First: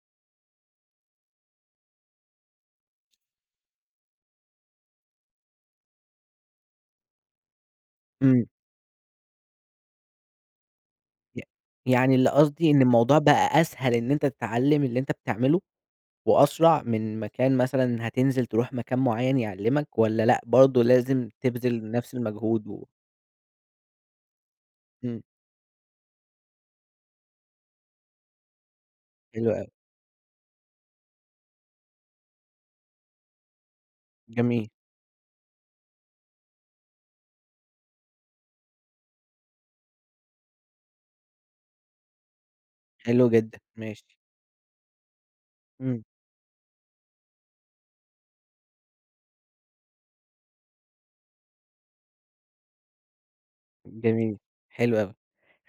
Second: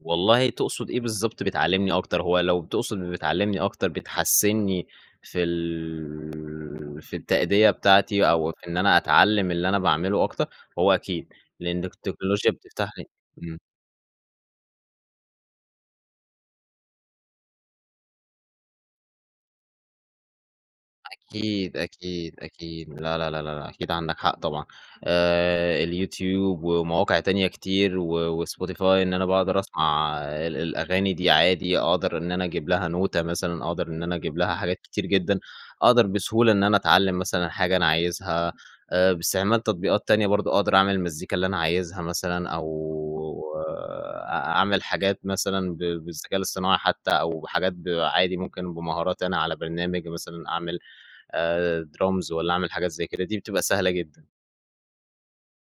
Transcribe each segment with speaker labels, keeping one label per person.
Speaker 1: والله تقصد إيه بالضبط بتعلّمني أكتر؟ هو لو تقصد بتعلّمني أكتر بتحَسّنّي في ال في التأدية بتاعتي،
Speaker 2: إمم.
Speaker 1: أو في إن أنا أتعلّم اللي أنا باعمله أكتر، هو أكيد.
Speaker 2: ي
Speaker 1: لإن
Speaker 2: يعني اللي
Speaker 1: التكنولوجيا
Speaker 2: قصدي إن
Speaker 1: بتفتح لي
Speaker 2: الموضوع
Speaker 1: إمم.
Speaker 2: بقى أسهل إن أنت تتعلّم اللي أنت بتعمله، وأسرع من ما كان مثلًا هتنزل تروح مكان معيّن يعلّمك والّا لأ برضه لازم
Speaker 1: أكيد،
Speaker 2: تبذل نفس
Speaker 1: أكيد،
Speaker 2: المجهود و
Speaker 1: أكيد. لا، لا، لا، لا، لا أكيد عندك حق طبعًا.
Speaker 2: إمم.
Speaker 1: آآ اليوتيوب ومواقع تانية كتير و وSpotify إن أنا
Speaker 2: حلو
Speaker 1: باقدر
Speaker 2: أوي.
Speaker 1: أسمع ال الأغاني دي عادي، أقدر إن أنا أجيب لها نوتة مثلًا أو أقدر إن أنا أجيب لها
Speaker 2: جميل.
Speaker 1: حاجات كتير جدًا. أقدر بسهولة إن أنا أتعلّم مثلًا حاجة أنا عايزها أ باستعمال تطبيقات تانية برضه، أقدر أعمل المزيكا اللي أنا عايزها مثلًا أو
Speaker 2: حلو جدًا، ماشي.
Speaker 1: أ أعمل حاجات مثلًا ب
Speaker 2: إمم.
Speaker 1: بالذكاء الاصطناعي حتّى أو بحاجات ب عادي ممكن بمهاراتي أنا على برنامج مثلًا أعمل آآ درامز والّا أعمل حاجات زي كده دي بتبقى سهلة جدًا.
Speaker 2: جميل، حلو أوي.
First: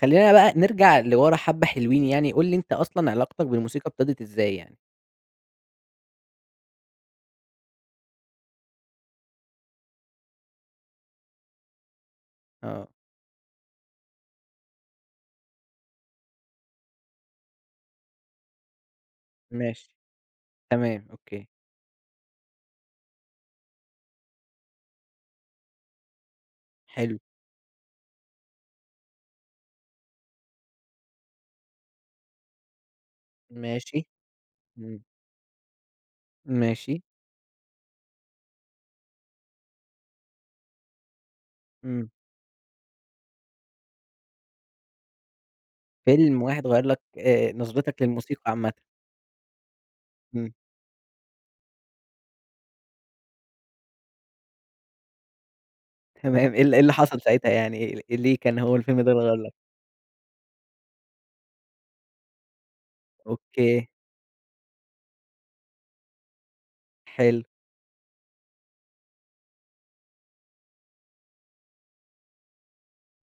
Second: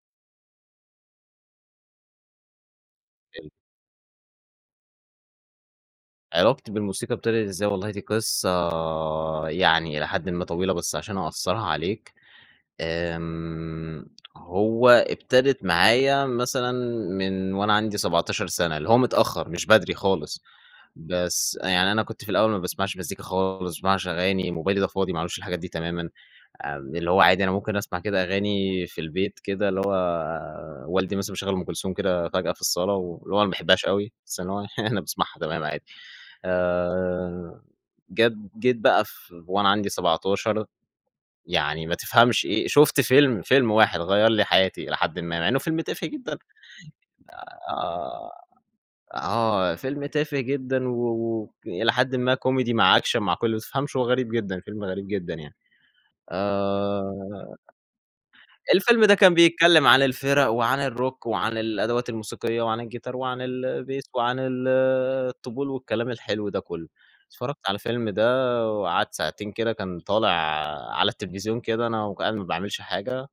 Speaker 2: خلّينا بقى نرجع لِوَرا حبّة حلوين يعني، قُل لي أنت أصلًا علاقتك
Speaker 1: [unintelligible]
Speaker 2: بالموسيقى ابتدِت إزاي يعني؟
Speaker 1: علاقتي بالموسيقى ابتدِت إزاي؟ والله دي قصة يعني إلى حدٍ ما طويلة بس عشان أقصّرها عليك،
Speaker 2: آه.
Speaker 1: آمم هو ابتدِت معايا مثلًا من وأنا عندي 17 سَنة، اللي هو متأخر مش
Speaker 2: ماشي.
Speaker 1: بدري خالص.
Speaker 2: تمام أوكي.
Speaker 1: بس يعني أنا كنت في الأول ما باسمعش مزيكا خالص، ما باسمعش أغاني، موبايلي ده فاضي ما عليهوش الحاجات دي تمامًا. آمم اللي
Speaker 2: حلو.
Speaker 1: هو عادي أنا ممكن أسمع كده أغاني في البيت كده اللي هو والدي مثلًا مشغّل أم كلثوم كده فجأة في الصالة و اللي هو أنا ما باحبهاش
Speaker 2: ماشي.
Speaker 1: أوي، بس إن هو يعني
Speaker 2: إمم.
Speaker 1: أنا باسمعها تمام عادي.
Speaker 2: ماشي.
Speaker 1: آآ جد جيت بقى ف وأنا عندي 17، يعني ما
Speaker 2: إمم.
Speaker 1: تفهمش إيه شُفت فيلم، فيلم واحد غيّر لي حياتي إلى حدِ ما، مع إنه فيلم تافه جدًا.
Speaker 2: فيلم واحد غيّر لك آآ نظرتك للموسيقى
Speaker 1: أ
Speaker 2: عامةً.
Speaker 1: آه. فيلم تافه
Speaker 2: إمم.
Speaker 1: جدًا و وإلى حدٍ ما كوميدي مع أكشن مع كُلّه ما تفهمش هو غريب جدًا، فيلم غريب جدًا يعني.
Speaker 2: تمام. إيه ال إيه اللي حصل ساعتها
Speaker 1: آآ
Speaker 2: يعني أ ليه كان هو الفيلم
Speaker 1: الفيلم
Speaker 2: ده
Speaker 1: ده
Speaker 2: اللي
Speaker 1: كان
Speaker 2: غيّر لك؟
Speaker 1: بيتكلّم عن الفِرَق وعن الروك وعن الأدوات الموسيقية وعن الجيتار وعن ال
Speaker 2: أوكي.
Speaker 1: البيس وعن ال الطبول والكلام الحلو ده كُلّه.
Speaker 2: حلو.
Speaker 1: اتفرّجت على الفيلم ده وقعدت ساعتين كده كان طالع على التليفزيون كده، أنا و كنت قاعد ما باعملش حاجة،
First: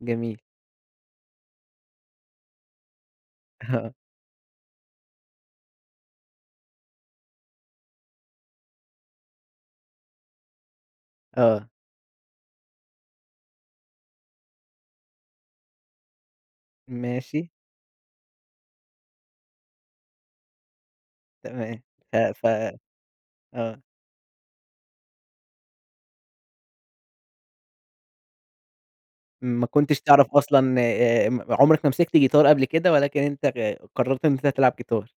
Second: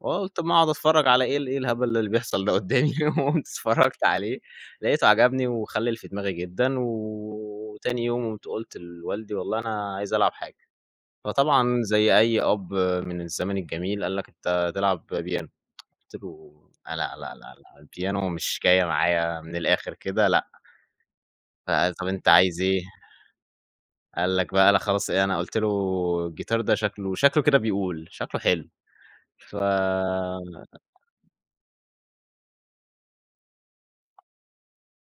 Speaker 1: فقُلت
Speaker 2: جميل.
Speaker 1: أمّا أقعد أتفرّج على إيه، ال إيه الهبل اللي بيحصل ده قُدّامي؟ وقُمت
Speaker 2: آه.
Speaker 1: اتفرّجت عليه لاقيته عجبني، وخلِّل في دماغي جدًا و وتاني يوم قُمت قُلت لوالدي: "والله أنا عايز ألعب حاجة."
Speaker 2: آه.
Speaker 1: فطبعًا زي أي أب من الزمن الجميل قال لك: "أنت تلعب بيانو." قُلت له: "لا، لا،
Speaker 2: ماشي.
Speaker 1: لا البيانو مش جاية معايا من الآخر كده لأ."
Speaker 2: تمام.
Speaker 1: فقال: "طب
Speaker 2: ف
Speaker 1: أنت
Speaker 2: ف
Speaker 1: عايز إيه؟"
Speaker 2: آه.
Speaker 1: قال لك بقى لأ خلاص أنا قُلت له الجيتار ده شكله شكله كده بيقول، شكله حلو. ف
Speaker 2: ما كنتش تعرف أصلًا آآ م عُمرك ما مسكت جيتار قبل كده ولكن أنت غ قرّرت إن أنت تلعب جيتار.